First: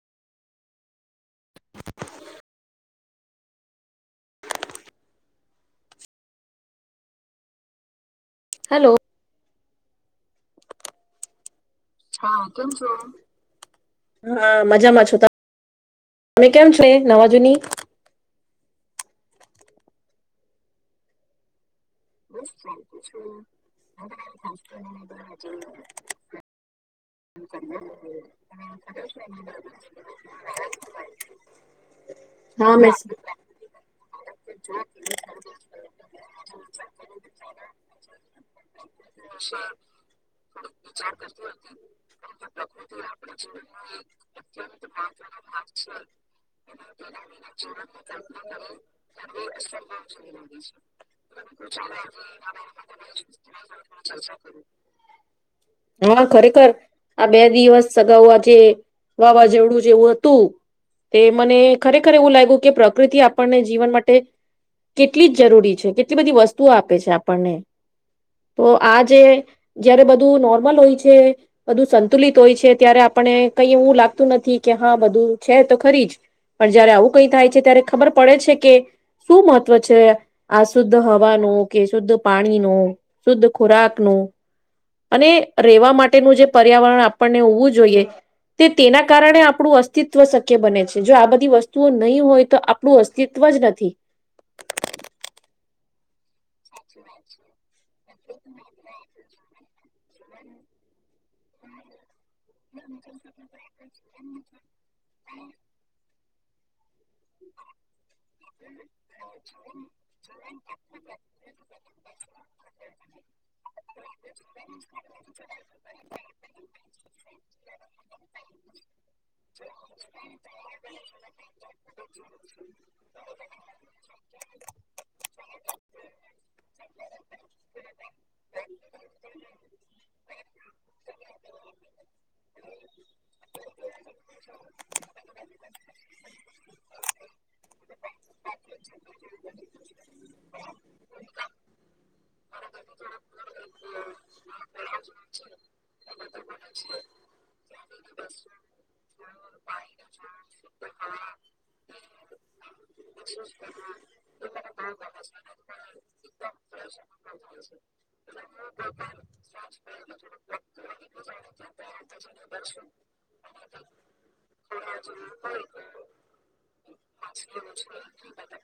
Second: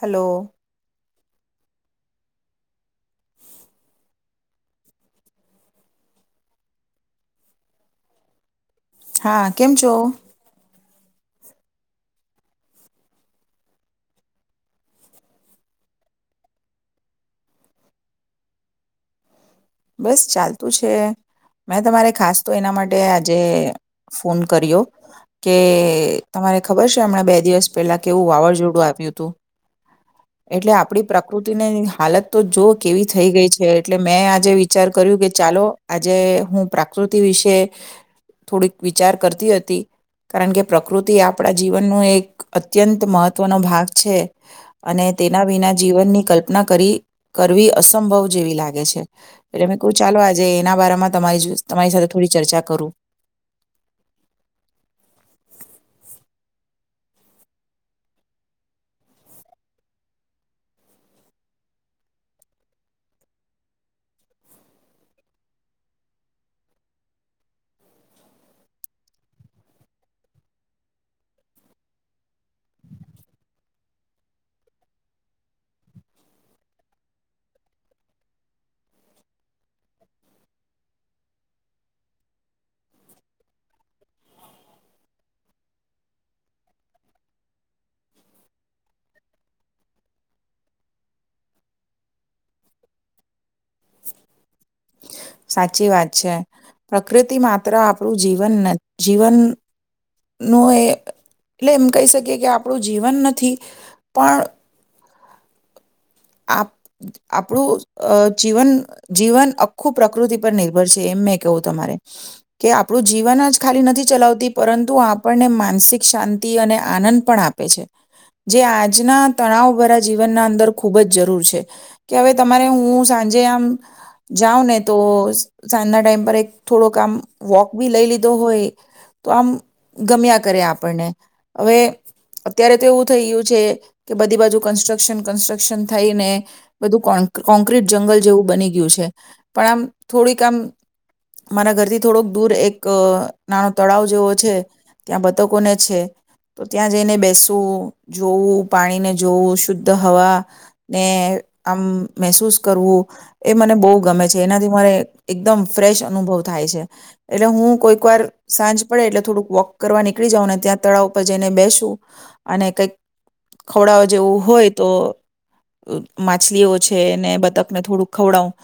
Hello. Hello. હા કેમ છો? હા, કેમ છો? હા, મજામાં છું. [inaudible] તમે કેમ છે નવા જુની? બસ ચાલતું છે. મેં તમારે ખાસ તો એના માટે આજે ફોન કર્યો, કે તમારે ખબર છ તો એમણા બે દિવસ પેલા કેવું વાવાઝોડું આવ્યું તું. એટલે આપડી પ્રકૃતિની હાલત તો જો હા મે કેવી થઈ ગઈ છે એટલે મેં આજે વી કર્યું કે ચાલો આજે હું પ્રાકૃતિ વિશે થોડીક વિચાર કરતી હતી, કારણ કે પ્રકૃતિ આપણા જીવનનું અત્યંત મહત્વનો ભાગ છે. અને તેના વિના જીવનની કલ્પના કરી કરવી અસંભવ જેવી લાગે છે. એટલે મેં કહ્યું ચાલો આજે એના બારામાં તમારી જો તમારી સાથે થોડી ચર્ચા કરું હા ખરેખર આ બે દિવસ સગાવવા જે વાવાઝોડું જેવું હતું, તે મને ખરેખર એવું લાયગું કે પ્રકૃતિ આપણને જીવન માટે કેટલી જ જરૂરી છે, કેટલી બધી વસ્તુઓ આપે છે આપણને, તો આ જે જયારે બધું નોર્મલ હોય છે બધું સંતુલિત હોય છે, ત્યારે આપણે કઈ એવું લાગતું નથી કે હા બધું છે તો ખરી જ, પણ જયારે આવું કઈ થાય છે ત્યારે ખબર પડે છે કે શું મહત્ત્વ છે, આ શુદ્ધ હવાનું, કે શુદ્ધ પાણીનું, શુદ્ધ ખોરાકનું, અને રહેેવા માટેનું જે પર્યાવરણ આપણને હોવું જોઈએ, તે તેના કારણે આપણું અસ્તિત્વ શક્ય બને છે, જો આ બધી વસ્તુઓ નહીં હોય તો આપણું અસ્તિત્વ જ નથી. સાચી વાત છે. પ્રકૃતિ માત્ર આપણું જીવન નથ જીવન નો એ એટલે એમ કહી શક કે કે આપણું જીવન નથી પણ આપ આપણું અહ જીવન-જીવન અખું પ્રકૃતિ પર નિર્ભર છે, એમ મેં કેઉ તમારે. કે આપ પણું જીવન જ ખાલી નથી ચલાવતી, પરંતુ આપણને માનસિક શાંતિ અને આનંદ પણ આપે છે, જે આજના તણાવ ભરા જીવનના અંદર ખૂબ જ જરૂર છે, કે હવે તમારે હું સાંજે આમ જાઉં ને તો સાંજના ટાઈમ પર એક થોડોક આમ વોક બી લઈ લીધો હોય, તો આમ ગમ્યા કરે આપણને. હવે અત્યારે તો એવું થઈ ગયું છે કે બધી બાજુ કન્સ્ટ્રક્શન કન્સ સ્કશન થઈને બધું કોન કોન્ક્રટ જંગલ જેવું બની ગયું છે. પણ આમ થોડીક આમ મારા ઘરથી થોડુંક દૂર એક એક નાનો તળાવ જેવો છે, ત્યાં બતકોને છે તો ત્યાં જઈને બેસવું જોવું પાણીને જોવું શુદ્ધ હવા ને આમ મહેસૂસ કરવું એ મને બહુ ગમે છે. એનાથી મને એકદમ ફ્રેશ અનુભવ થાય છે. એટલે હું સાંજ પડે એટલે થોડુંક વોક કરવા નીકળી જાવ ને ત્યાં તળાવ ઉપર જઈને બેસું. અને કંઈક ખવડાવા જેવું હોય તો માછલીઓ છે ને બતકને થોડું ખવડાવું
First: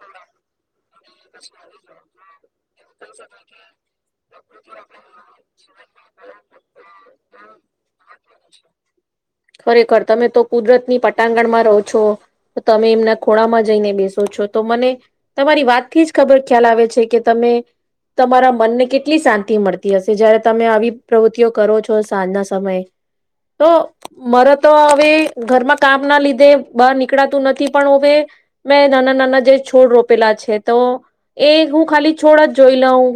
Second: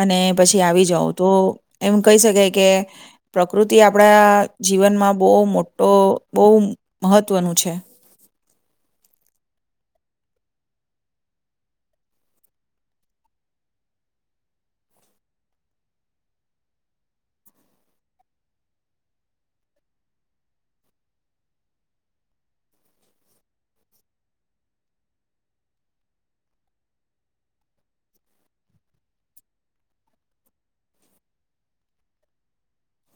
અને પછી આવી જાઉં. તો એમ કહી શકાય કે પ્રકૃ પ્રકૃતિ આપણા જીવનમાં બહુ મોટો બહુ મહત્ત્વનું છે. ખરેખર તમે તો કુદરતની પટાંગણમાં રહો છો, તમે એમના ખોણામાં જઈને બેસો છો તો મને તમારી વાતથી જ ખબર ખ્યાલ આવે છે, કે તમે તમારા મનને કેટલી શાંતિ મળતી હશે જયારે તમે આવી પ્રવૃત્તિઓ કરો છો સાંજના સમયે તો મારા તો હવે ઘરમાં કામ ના લીધે બહાર નીકળાતું નથી. પણ હવે મેં નાના નાના જે છોડ રોપેલા છે તો એ હું ખાલી છોડ જ જોઈ લઉં.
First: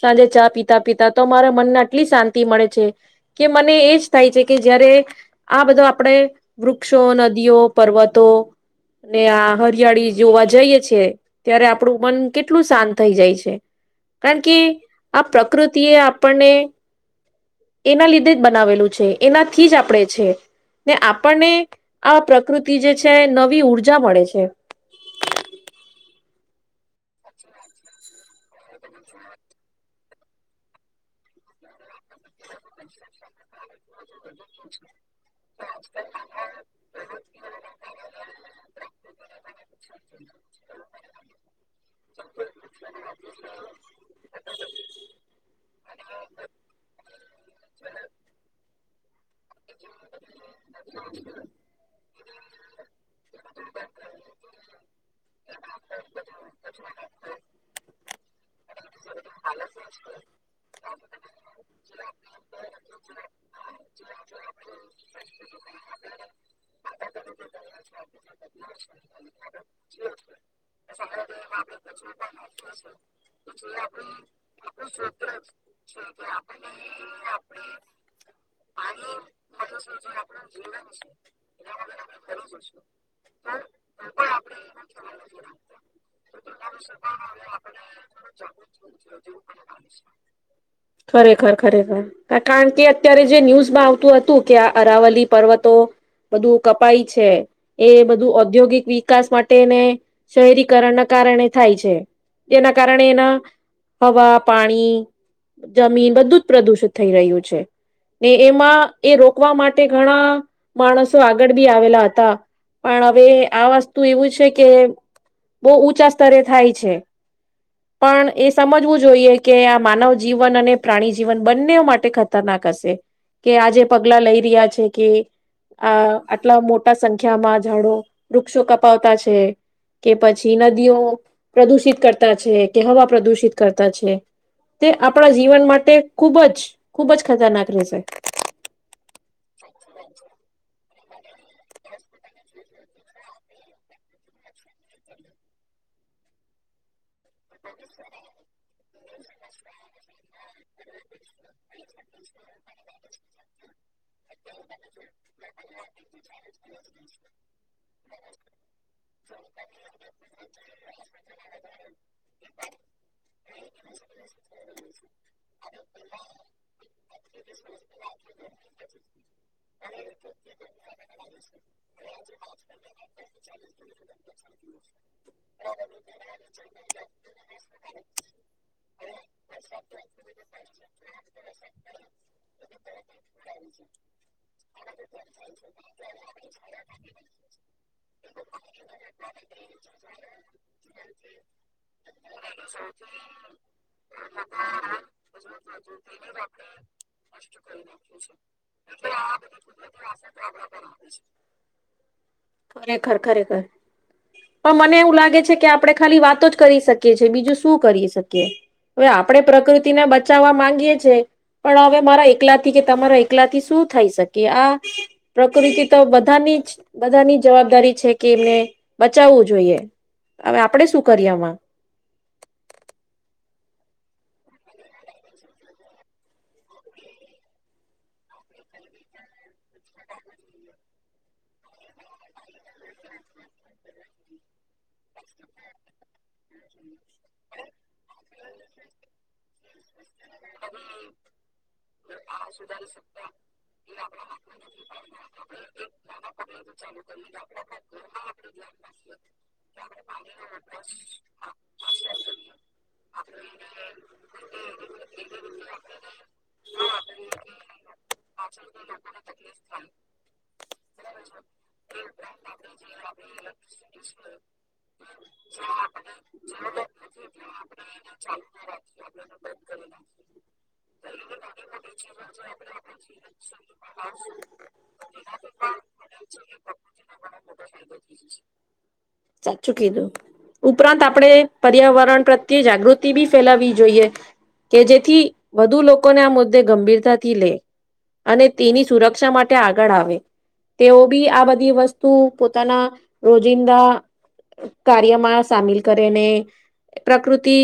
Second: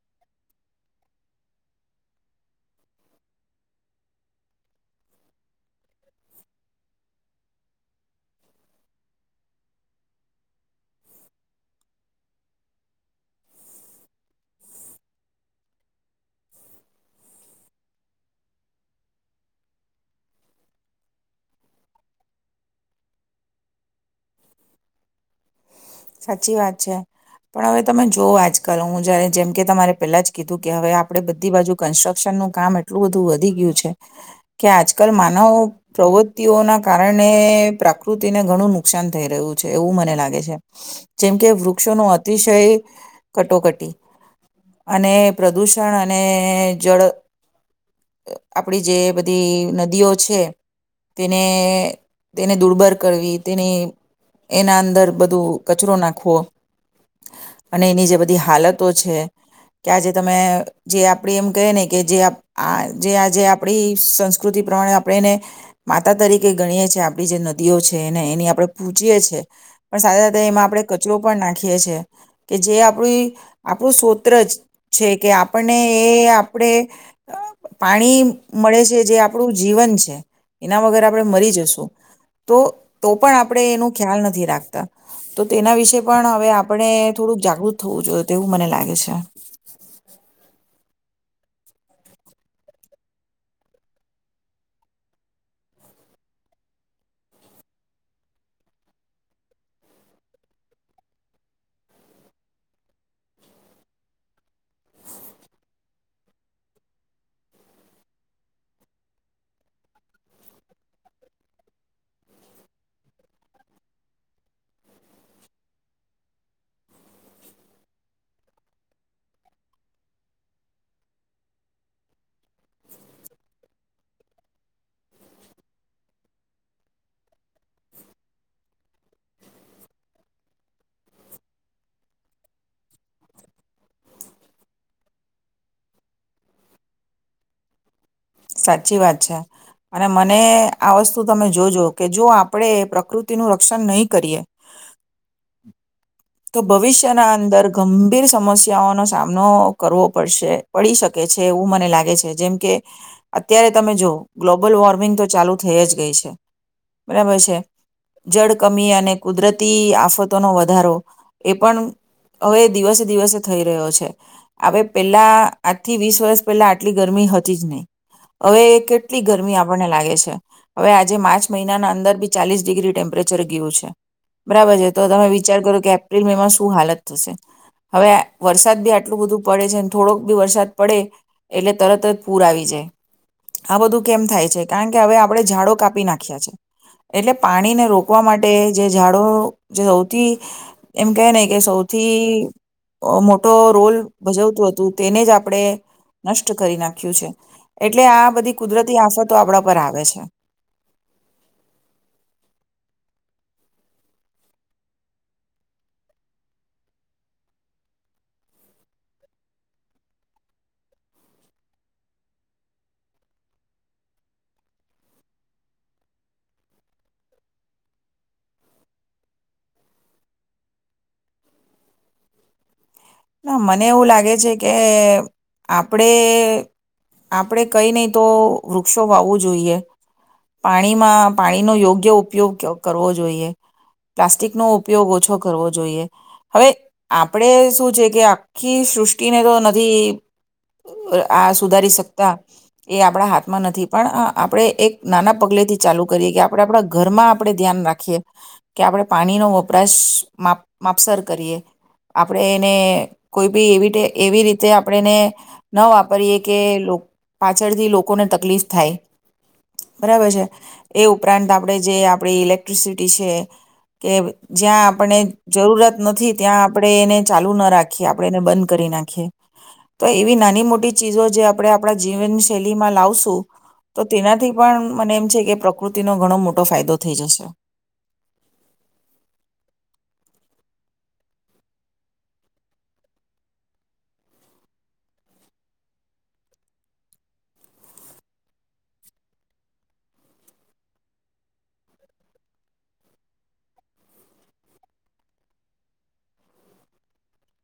સાંજે ચા પીતા પીતા તો મારા મનને આટલી શાંતિ મળે છે કે મને એજ થાય છે કે જયારે આ બધો આપણેે વૃક્ષો નદીઓ પર્વતો ને આ હરિયાળી જોવા જઈએ છે ત્યારે આપડું મન કેટલું શાંત થઈ જાય છે. કારણ કે આ પ્રકૃતિ એ આપણને એના લીધે જ બનાવેલું છે એનાથી જ આપણે છે ને આપણને આ પ્રકૃતિ જે છે નવી ઊર્જા મળે છે. સાચી વાત છે, પણ હવે તમે જોઓ આજકાલ હું જ્યારે જેમકે તમારે પહેલાં જ કીધું કે હવે આપણે બધી બાજુ કન્સ્ટ્રક્શનનું કામ એટલું બધું વધી ગયું છે. કે આજકાલ માનવ પ્રવૃત્તિઓના કારણે પ્રકૃતિને ઘણું નુકસાન થઈ રહ્યું છે, એવું મને લાગે છે. જેમ કે વૃક્ષ વૃક્ષો નો અતિશય કટોકટી અને પ્રદૂષણ અને જળ આપડી જે જે નદીઓ છે તેને તેણે દુર્બર કરવી તેની એના અંદર બધું [unintelligible] નાખવો અને એની જે બધી હાલતો છે કે આજે તમે જે આપ એમ ક ને કે જે આજે આપણી સંસ્કૃતિ તો એ આપણે એને માતા તરીકે ગણીએ છે. આપણી જે નદીઓ છે એને એની આપણે પૂજીએ છીએ. પણ સાથે સાથે એમાં આપણે કચરો પણ નાખીએ છે, કે જે આપણે આપણું સુત્ર જ છે કે આપણને એ આપણે, પાણી મળે છે જે આપણું જીવન છે, એના વગર આપણે મરી જશું, તો તો પણ આપણે એનું ખ્યાલ નથી રાખતા. તો તેના વિશેે પણ હવે આપણે થોડુંક જાગૃત થવું જોઈએ તેવું મને લાગે છે. ખરેખર ખરેખર, કારણ કે અત્યારે જે ન્યૂઝમાં આવતું હતું કે આ અરાવલી પર્વતો બધું કપાય છે, એ બધું ઔદ્યોગિક વિકાસ માટેને શહેરીકરણના કારણે થાય છે, જેના કારણે એના હવા, પાણી, જમીન બધું જ પ્રદુષિત થઈ રહ્યું છે, ને એમાં એ રોકવા માટે ઘણા, માણસો આગળ બી આવેલા હતા પણ હવે આ વસ્તુ એવું છે કે, બહુ ઊંચા સ્તરે થાય છે, પણ એ સમજવું જોઈએ કે આ માનવ જીવન અને પ્રાણી જીવન બંને માટે ખતરનાક હશે, કે આજે પગલા લઈ રહ્યા છે કે, આ આટલા મોટા સંખ્યામાં ઝાડો વૃક્ષો કપાવતા છે, કે પછી નદીઓ પ્રદુષિત કરતા છે કે હવા પ્રદુષિત કરતા છે, તે આપણા જીવન માટે ખુબ જ ખુબ જ ખતરનાક રહેશે. સાચી વાત છે, અને મને આ વસ્તુ તો તમે જોજો કે જો આપણે પ્રકૃતિનું રક્ષણ નહી કરીએ, તો ભવિષ્યના અંદર ગંભીર સમસ્યાઓનો સામનો કરવો પડશે, પડી શકે છે એવું મને લાગે છે જેમ કે અત્યારે તમે જોઓ ગ્લોબલ વોર્મિંગ તો ચાલુ થઈ જ ગઈ છે, બરાબર છે, જળ કમી અને કુદરતી આફતોનો વધારો એ પણ, હવે દિવસે દિવસે થઈ રહ્યો છે હવે પેલા આજથી વીસ વર્ષ પહેલા આટલી ગરમી હતી જ નહી. હવે કેટલી ગરમી આપણને લાગે છે, હવે આજે માર્ચ મહિનાના અંદર બી ચાલીસ ડિગ્રી ટેમ્પરેચર ગયું છે, બરાબર છે તો તમે વિચાર કરો કે એપ્રિલ મે માં શું હાલત થશે, હવે વરસાદ બી આટલું બધું પડે છે થોડોક બી વરસાદ પડે એટલે તરત જ પૂરા આવે. આ બધું કેમ થાય છે? કારણ કે હવે આપણે ઝાડો કાપી નાખ્યા છે, એટલે પાણીને રોકવા માટે જે ઝાડો જે સૌથી એમ કે ને કે સૌથી મોટો રોલ ભજવતું હતું તેને જ આપણે, નષ્ટ કરી નાખ્યું છે. એટલે આ બધી કુદરતી આફતો આપડા પર આવે છે. ખરેખર ખરેખર, પણ મને એવું લાગે છે કે આપણે ખાલી વાતો જ કરી શકીએ છે, બીજું શું કરી શકીએ? હવે આપણે પ્રકૃતિને બચાવવા માંગીએ છીએ, પણ હવે મારા એકલા થી કે તમારા એકલા થી શું થઈ શકે? કે આ પ્રકૃતિ તો બધાની જ બધાની જવાબદારી છે કે એમને બચાવવું જોઈએ, હવે આપણેે શું કરીએ આમાં? ના મને એવું લાગે છે કે આપણેે-આપણે કઈ નહી તો વૃક્ષો વાવવું જોઈએ, પાણીમાં પાણીનો યોગ્ય ઉપયોગ કરવો જોઈએ, પ્લાસ્ટિક નો ઉપયોગ ઓછો કરવો જોઈએ. હવે આપણે શું છે કે આખી સૃષ્ટિને તો નથી આ સુધારી શકતા, એ આપણા હાથમાં નથી, પણ અ-અ આપણે એક નાના પગલે થી ચાલુ કરીએ કે આપણે આપણા ઘરમાં આપણેે ધ્યાન રાખીએ, કે આપણે પાણીનો વપરાશ માપ માપસર કરીએ, આપણે એને કોઈ બી એવી ટે એવી રીતે આપણે એને ન વાપરીએ કે લોક પાછળથી લોકોને તકલીફ થાય, બરાબર છે. એ ઉપરાંત આપણેે જે આપડી ઇલેક્ટ્રિસિટી છે, કે જ્યાં આપણે જરૂરત નથી ત્યાં આપણે એને ચાલુ ન રાખ ખીએ આપણે એને બંધ કરી નાખીએ. તો એ એવી નાની મોટી ચીજો જે આપણે આપણા જીવનશૈલીમાં લાવશું, તો તેનાથી પણ મને એમ છે કે પ્રકૃતિનો ઘણો મોટો ફાયદો થઈ જશે. સાચું કીધું ઉપરાંત આપણે પર્યાવરણ પ્રત્યે જાગૃતિ બી ફેલાવી જોઈએ. કે જેથી, વધુ લોકોને આ મુદ્દે ગંભીરતાથી લેય, અને તેની સુરક્ષા માટે આગળ આવે, તેઓ બી આ બધી વસ્તુ પોતાના રોજિંદા કાર્યમાં સામેલ કરેને, પ્રકૃતિ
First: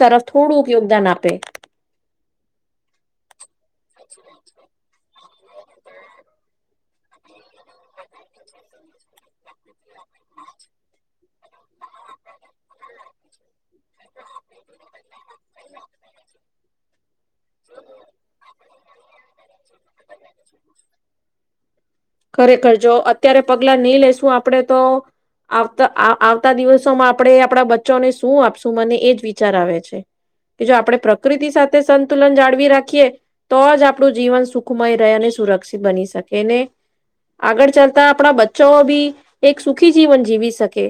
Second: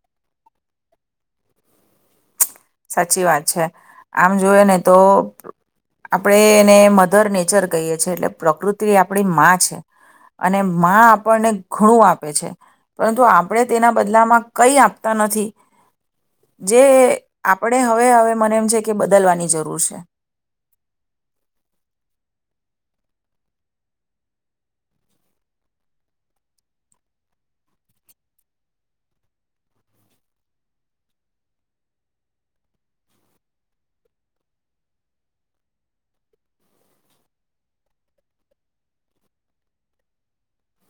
તરફ થોડુંક યોગદાન આપ પે. સાચી વાત છે. આમ જોયે ને તો આપણે એને મધર નેચર કહીએ છીએ, એટલે પ્રકૃતિ આપણી માં છે, અને માં આપણને ઘણું આપે છે, પરંતુ આપણે તેના બદલામાં કઈ આપતા નથી. જે આપણે હવે-હવે મને એમ છે કે બદલવાની જરૂર છે. ખરેખર. જો અત્યારે પગલા નહી લેેશું આપણે તો, આવતા આ આવતા દિવસોમાં આપણે આપણા બચ્ચોને શું આપશું મને એ જ વિચાર આવે છે, કે જો આપણે પ્રકૃતિ સાથે સંતુલન જાળવી રાખીએ, તો જ આપણું જીવન સુખમય રહે અને સુરક્ષિત બની શકે, ને આગળ ચાલતા આપણા બચ્ચોઓ બી એક સુખી જીવન જીવી શકે,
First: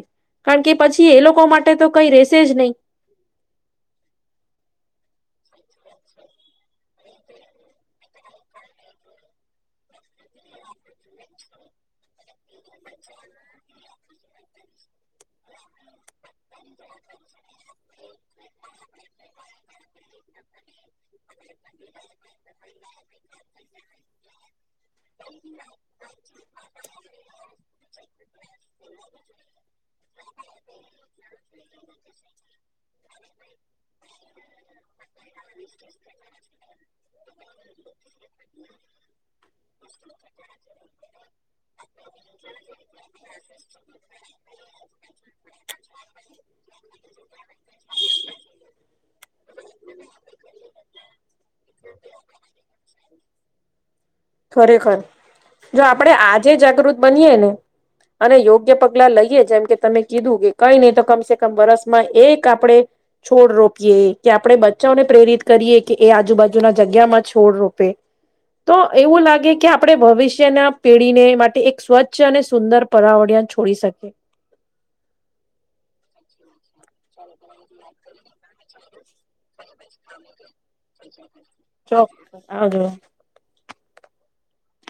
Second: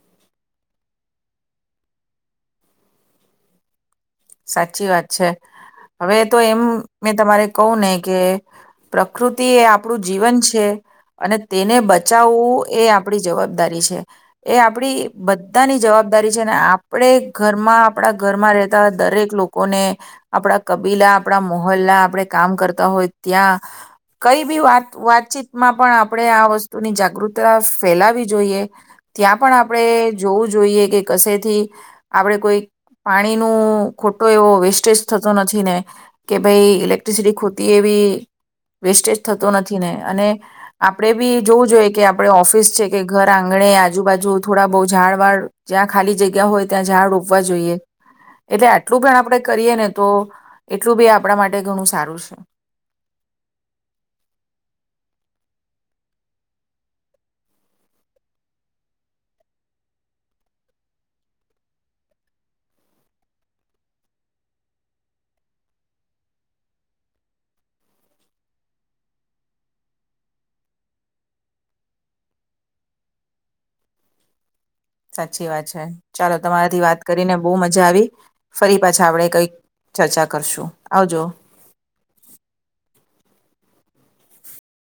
કારણ કે પછી એ લોકો માટે તો કઈ રેશે જ નહી. સાચી વાત છે. હવે તો એમ મેં તમારે કહું ને કે પ્રકૃતિ એ આપણું જીવન છે, અને તેને બચાવવું એ આપણી જવાબદારી છે. એ આપડી બધાની જવાબદારી છે ને આપણે ઘરમાં આપણા ઘરમાં રહેતા દરેક લોકોને આપડા કબીલા આપણા મહોલ્લ, આપણે કામ કરતા હોય ત્યાં, કઈ બી વાત વાતચીતમાં પણ આપણે આ વસ્તુની જાગૃતતા ફેલાવી જોઈએ, ત્યાં પણ આપણે જોવું જોઈએ કે કશેથી આપણે કોઈ પાણીનું ખોટો એવો વેસ્ટેજ થતો નથી ને. કે ભઈ ઇલેક્ટ્રિસિટી ખોટી એવી વેસ્ટેજ થતો નથી ને, અને આપડે બી જોવું જોઈએ કે આપડ ઓફિસ છે કે ઘર આંગણે આજુબાજુ થોડા બહુ ઝાડ વાળ જ્યાં ખાલી જગ્યા હોય ત્યાં ઝાડ રોપવા જોઈએ. એટલે આ પડે કરીએ ને તો એટલું બી આપણા માટે ઘણું સારું છે. ખરેખર જો આપણે આજે જાગૃત બનીએ ને, અને યોગ્ય પગલા લઈએ, જેમ કે તમે કીધું કે કંઈ નહી તો કમસે કમ વરસમાં એક આપણે છોડ રોપીએ, કે આપણે બચ્ચાને પ્રેરિત કરીએ કે એ આજુબાજુના જગ્યામાં છોડ રોપે, તો એવું લાગે કે આપણે ભવિષ્યના પેઢીને માટે એક સ્વચ્છ અને સુંદર પરાવર્યન છોડી શકીએ. સાચી વાત છે. ચાલો તમારાથી વાત કરીને બહુ મજા આવી. ફરી પાછા આપડે કઈક ચોક, આવજો.